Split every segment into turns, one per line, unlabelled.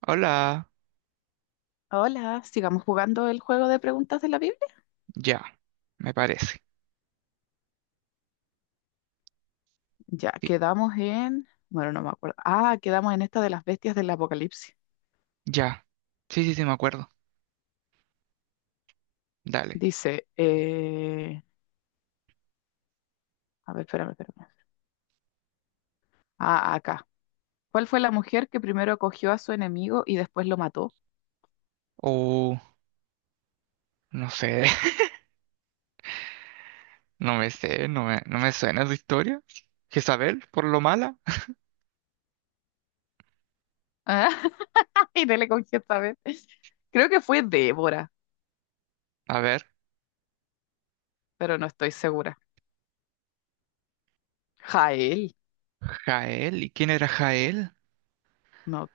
Hola,
Hola, sigamos jugando el juego de preguntas de la Biblia.
ya, me parece.
Ya,
Sí,
quedamos en... Bueno, no me acuerdo. Ah, quedamos en esta de las bestias del Apocalipsis.
ya. Sí, me acuerdo. Dale.
Dice, a ver, espérame. Ah, acá. ¿Cuál fue la mujer que primero acogió a su enemigo y después lo mató?
O no sé, no me sé, no me suena su historia. Jezabel, por lo mala.
Ah, y no le cogió esta vez. Creo que fue Débora,
A ver,
pero no estoy segura. Jael.
Jael, ¿y quién era Jael?
No,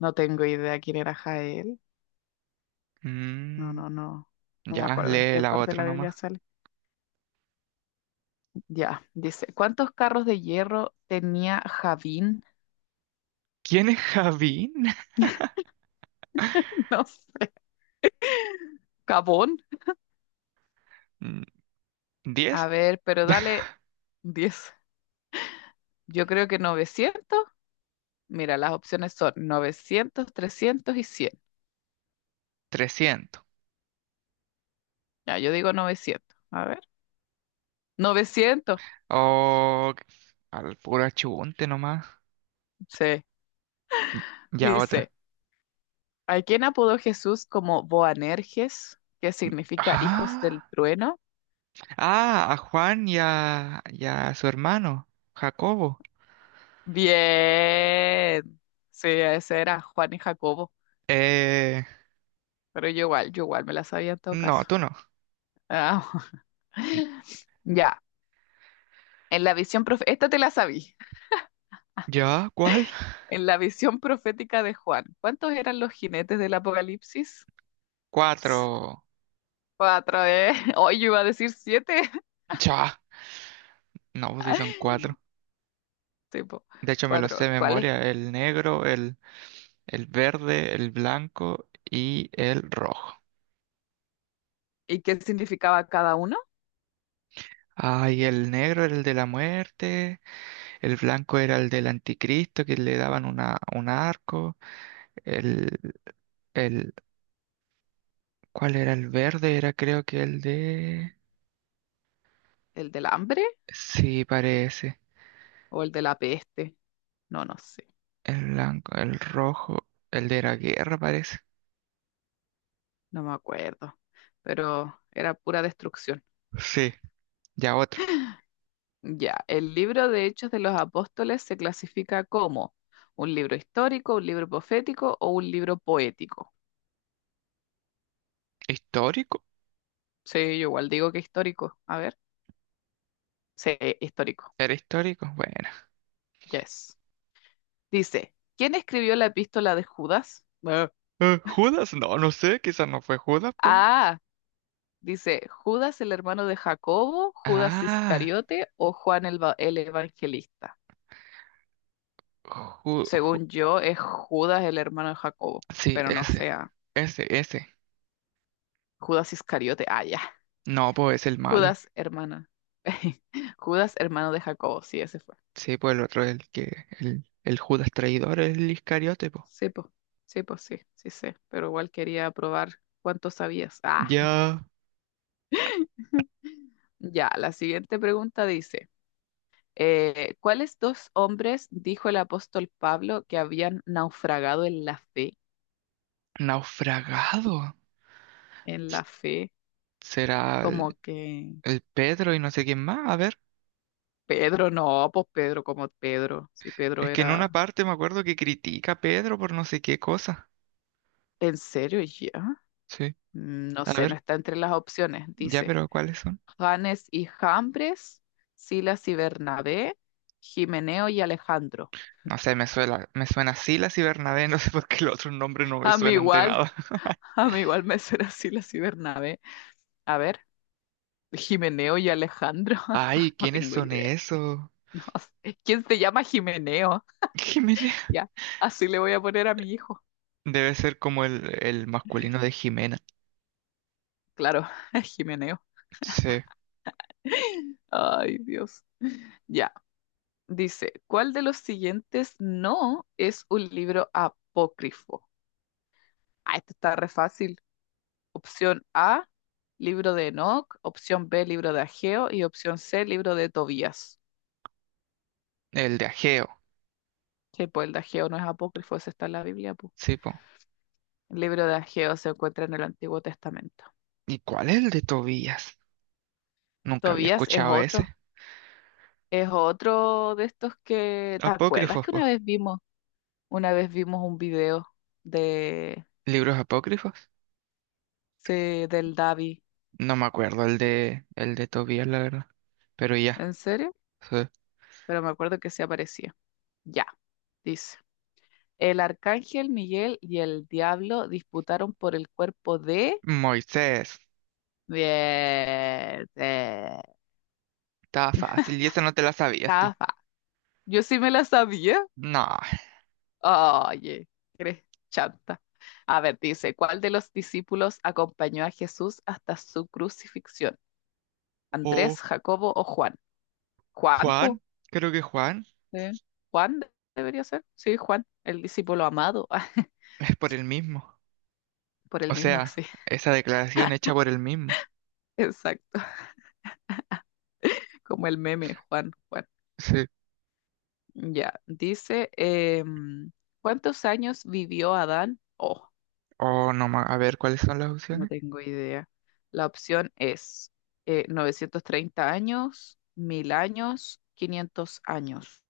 no tengo idea quién era Jael.
Mm,
No. No me
ya,
acuerdo en
lee
qué
la
parte de
otra
la
nomás.
Biblia sale. Ya, dice, ¿cuántos carros de hierro tenía Javín?
¿Quién es Javín?
No sé, Cabón.
Mm,
A
¿10?
ver, pero dale 10. Yo creo que 900. Mira, las opciones son 900, 300 y 100.
300.
Ya, yo digo 900. A ver, 900.
O al puro achunte nomás.
Sí,
Ya, otra.
dice, ¿a quién apodó Jesús como Boanerges, que significa hijos del
Ah,
trueno?
ah, a Juan y a su hermano, Jacobo.
Bien. Sí, ese era Juan y Jacobo.
Eh,
Pero yo igual me la sabía en todo
no,
caso.
tú no.
Ah, ya, en la esta te la sabí.
¿Ya? ¿Cuál?
En la visión profética de Juan, ¿cuántos eran los jinetes del Apocalipsis?
Cuatro.
Cuatro, ¿eh? Hoy yo iba a decir siete.
Ya. No, pues sí son cuatro.
Tipo,
De hecho, me los sé
cuatro.
de
¿Cuáles?
memoria. El negro, el verde, el blanco y el rojo.
¿Y qué significaba cada uno?
Ay, el negro era el de la muerte, el blanco era el del anticristo que le daban una, un arco, el, el, ¿cuál era? El verde era creo que el de...
¿El del hambre
Sí, parece.
o el de la peste? No, no sé,
El blanco, el rojo, el de la guerra parece.
no me acuerdo. Pero era pura destrucción.
Sí, ya.
Ya, el libro de Hechos de los Apóstoles se clasifica como un libro histórico, un libro profético o un libro poético.
¿Histórico?
Sí, yo igual digo que histórico. A ver. Sí, histórico.
¿Era histórico? Bueno.
Yes. Dice, ¿quién escribió la epístola de Judas? Ah,
¿Judas? No, no sé, quizás no fue Judas, pues.
ah, dice, ¿Judas el hermano de Jacobo, Judas
Ah,
Iscariote o Juan el evangelista?
Ju- Ju-
Según yo, es Judas el hermano de Jacobo,
sí,
pero no sea
ese.
Judas Iscariote. Ah, ya.
No, pues es el malo.
Judas hermana. Judas hermano de Jacobo, sí, ese fue.
Sí, pues el otro es el Judas traidor, el Iscariote, pues.
Sí, pues, sí, pues sí, sí sé, pero igual quería probar cuánto sabías. Ah.
Ya.
Ya, la siguiente pregunta dice, ¿cuáles dos hombres dijo el apóstol Pablo que habían naufragado en la fe?
Naufragado.
En la
S-
fe,
¿Será
como que
el Pedro y no sé quién más? A ver,
Pedro, no, pues Pedro, como Pedro, si Pedro
es que en
era,
una parte me acuerdo que critica a Pedro por no sé qué cosa.
¿en serio ya?
Sí.
Mm, no
A
sé, no
ver,
está entre las opciones.
ya,
Dice,
pero ¿cuáles son?
Janes y Jambres, Silas y Bernabé, Jimeneo y Alejandro.
No sé, me suena Silas y Bernabé, no sé por qué los otros nombres no me
A mí
suenan de
igual,
nada.
a mí igual me será Silas y Bernabé. A ver. Jimeneo y Alejandro.
Ay,
No
¿quiénes
tengo
son
idea.
esos?
No sé. ¿Quién se llama Jimeneo?
Jimena.
Ya, así le voy a poner a mi hijo.
Debe ser como el masculino de Jimena.
Claro, Jimeneo.
Sí,
Ay, Dios. Ya, dice, ¿cuál de los siguientes no es un libro apócrifo? Ah, esto está re fácil. Opción A, libro de Enoc. Opción B, libro de Ageo. Y opción C, libro de Tobías.
el de Ageo.
Que pues el de Ageo no es apócrifo, ese está en la Biblia, pu.
Sí, po.
El libro de Ageo se encuentra en el Antiguo Testamento.
¿Y cuál es el de Tobías? Nunca había
Tobías es
escuchado
otro.
ese.
Es otro de estos que, ¿te acuerdas
Apócrifos,
que una
po.
vez vimos? Una vez vimos un video de,
¿Libros apócrifos?
sí, del Davi.
No me acuerdo el de Tobías, la verdad. Pero ya,
¿En serio?
sí.
Pero me acuerdo que sí aparecía. Ya, dice. El arcángel Miguel y el diablo disputaron por el cuerpo de...
Moisés.
Bien, de...
Estaba fácil y esa no te la sabías tú.
Cafa. Yo sí me la sabía.
No.
Oye, eres chanta. A ver, dice, ¿cuál de los discípulos acompañó a Jesús hasta su crucifixión?
O
Andrés, Jacobo o Juan. Juan, po,
Juan. Creo que Juan.
¿eh? Debería ser. Sí, Juan, el discípulo amado.
Es por el mismo.
Por
O
el mismo
sea,
así.
esa declaración hecha por el mismo.
Exacto. Como el meme, Juan, Juan.
Sí.
Ya, dice, em, ¿cuántos años vivió Adán? Oh,
O no, a ver, ¿cuáles son las
no
opciones?
tengo idea. La opción es 930 años, 1000 años, 500 años.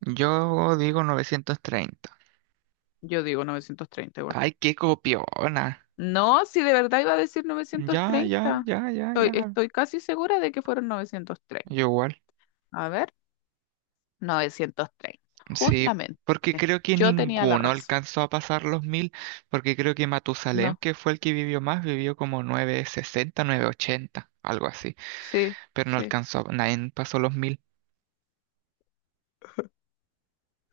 Yo digo 930.
Yo digo 930 igual.
Ay, qué copiona.
No, si de verdad iba a decir
Ya, ya,
930.
ya, ya, ya.
Estoy casi segura de que fueron 930.
Yo igual.
A ver, 930.
Sí,
Justamente,
porque creo que
yo tenía la
ninguno
razón.
alcanzó a pasar los 1000, porque creo que Matusalem,
No,
que fue el que vivió más, vivió como 960, ochenta, algo así.
sí,
Pero no
sí.
alcanzó, nadie pasó los 1000.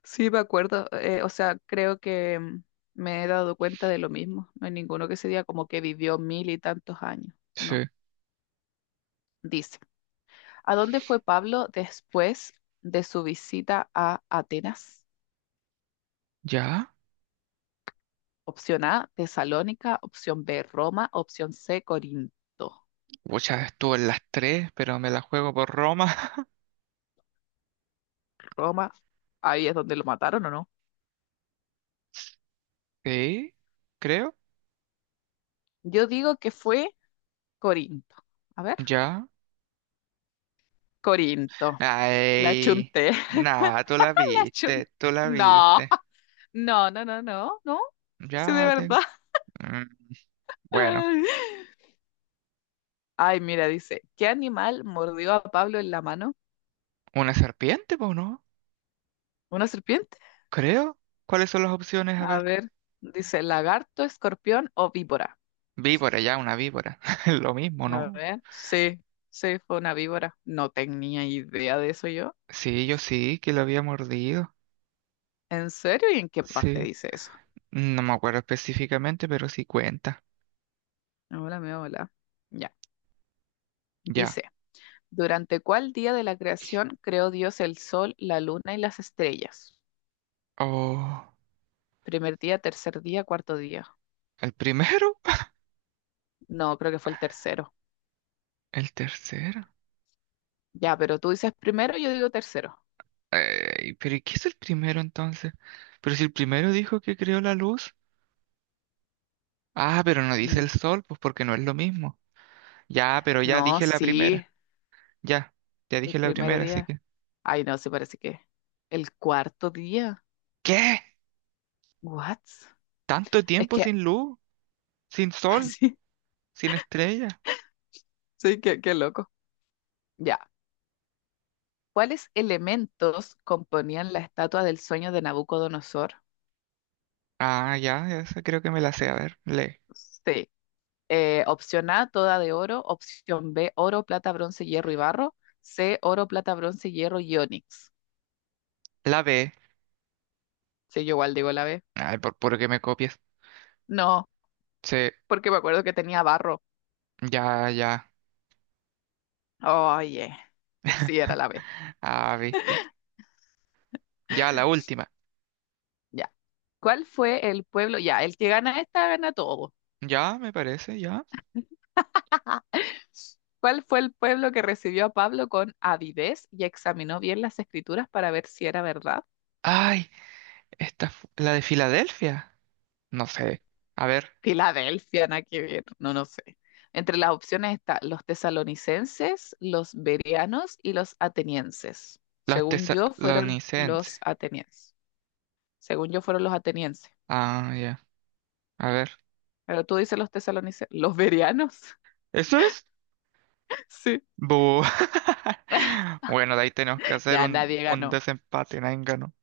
Sí, me acuerdo. O sea, creo que me he dado cuenta de lo mismo. No hay ninguno que se diga como que vivió mil y tantos años.
Sí.
No. Dice, ¿a dónde fue Pablo después de su visita a Atenas?
¿Ya?
Opción A, Tesalónica. Opción B, Roma. Opción C, Corinto.
Muchas estuvo en las tres, pero me la juego por Roma.
Roma, ahí es donde lo mataron o no.
Sí, creo,
Yo digo que fue Corinto. A ver,
ya.
Corinto. La
Ay,
chunté.
nada, tú la
La chun-
viste, tú la
No,
viste.
no. Sí, de
Ya te...
verdad.
Mm, bueno,
Ay, mira, dice, ¿qué animal mordió a Pablo en la mano?
una serpiente, pues, ¿no?
¿Una serpiente?
Creo. ¿Cuáles son las opciones? A
A
ver.
ver, dice, ¿lagarto, escorpión o víbora?
Víbora, ya, una víbora. Lo mismo,
A
¿no?
ver, sí, fue una víbora. No tenía idea de eso yo.
Sí, yo sí, que lo había mordido.
¿En serio? ¿Y en qué parte
Sí.
dice eso?
No me acuerdo específicamente, pero sí cuenta.
Hola, me hola. Ya.
Ya.
Dice. ¿Durante cuál día de la creación creó Dios el sol, la luna y las estrellas?
Oh,
Primer día, tercer día, cuarto día.
¿el primero?
No, creo que fue el tercero.
¿El tercero?
Ya, pero tú dices primero, yo digo tercero.
Ey, pero ¿y qué es el primero entonces? Pero si el primero dijo que creó la luz. Ah, pero no dice el
Mm,
sol, pues porque no es lo mismo. Ya, pero ya
no,
dije la
sí,
primera. Ya, ya
el
dije la
primer
primera, así
día.
que.
Ay, no, se parece que el cuarto día.
¿Qué?
What?
¿Tanto
Es
tiempo
que,
sin luz? ¿Sin sol?
sí,
¿Sin estrella?
sí, qué, qué loco. Ya. ¿Cuáles elementos componían la estatua del sueño de Nabucodonosor?
Ah, ya, esa creo que me la sé. A ver, le.
Sí. Opción A, toda de oro. Opción B, oro, plata, bronce, hierro y barro. C, oro, plata, bronce, hierro y onix.
La B.
Sí, yo igual digo la B.
Ay, por puro que me copies.
No,
Sí,
porque me acuerdo que tenía barro.
ya.
Oye, sí, era la B.
Ah, viste. Ya, la última.
Ya. ¿Cuál fue el pueblo? Ya, el que gana esta gana todo.
Ya, me parece, ya.
¿Cuál fue el pueblo que recibió a Pablo con avidez y examinó bien las escrituras para ver si era verdad?
Ay, esta, la de Filadelfia. No sé. A ver,
Filadelfia, nada que ver, no, no sé. Entre las opciones está los tesalonicenses, los bereanos y los atenienses.
los
Según yo, fueron
tesalonicenses.
los atenienses. Según yo, fueron los atenienses.
Ah, ya. A ver.
Pero tú dices los tesalonicenses, los bereanos.
¿Eso es?
Sí,
Bu. Bueno, de ahí tenemos que hacer
ya nadie
un
ganó,
desempate, nadie ganó.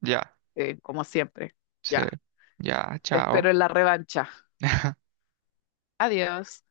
Ya,
como siempre.
sí,
Ya,
ya,
te espero
chao.
en la revancha. Adiós.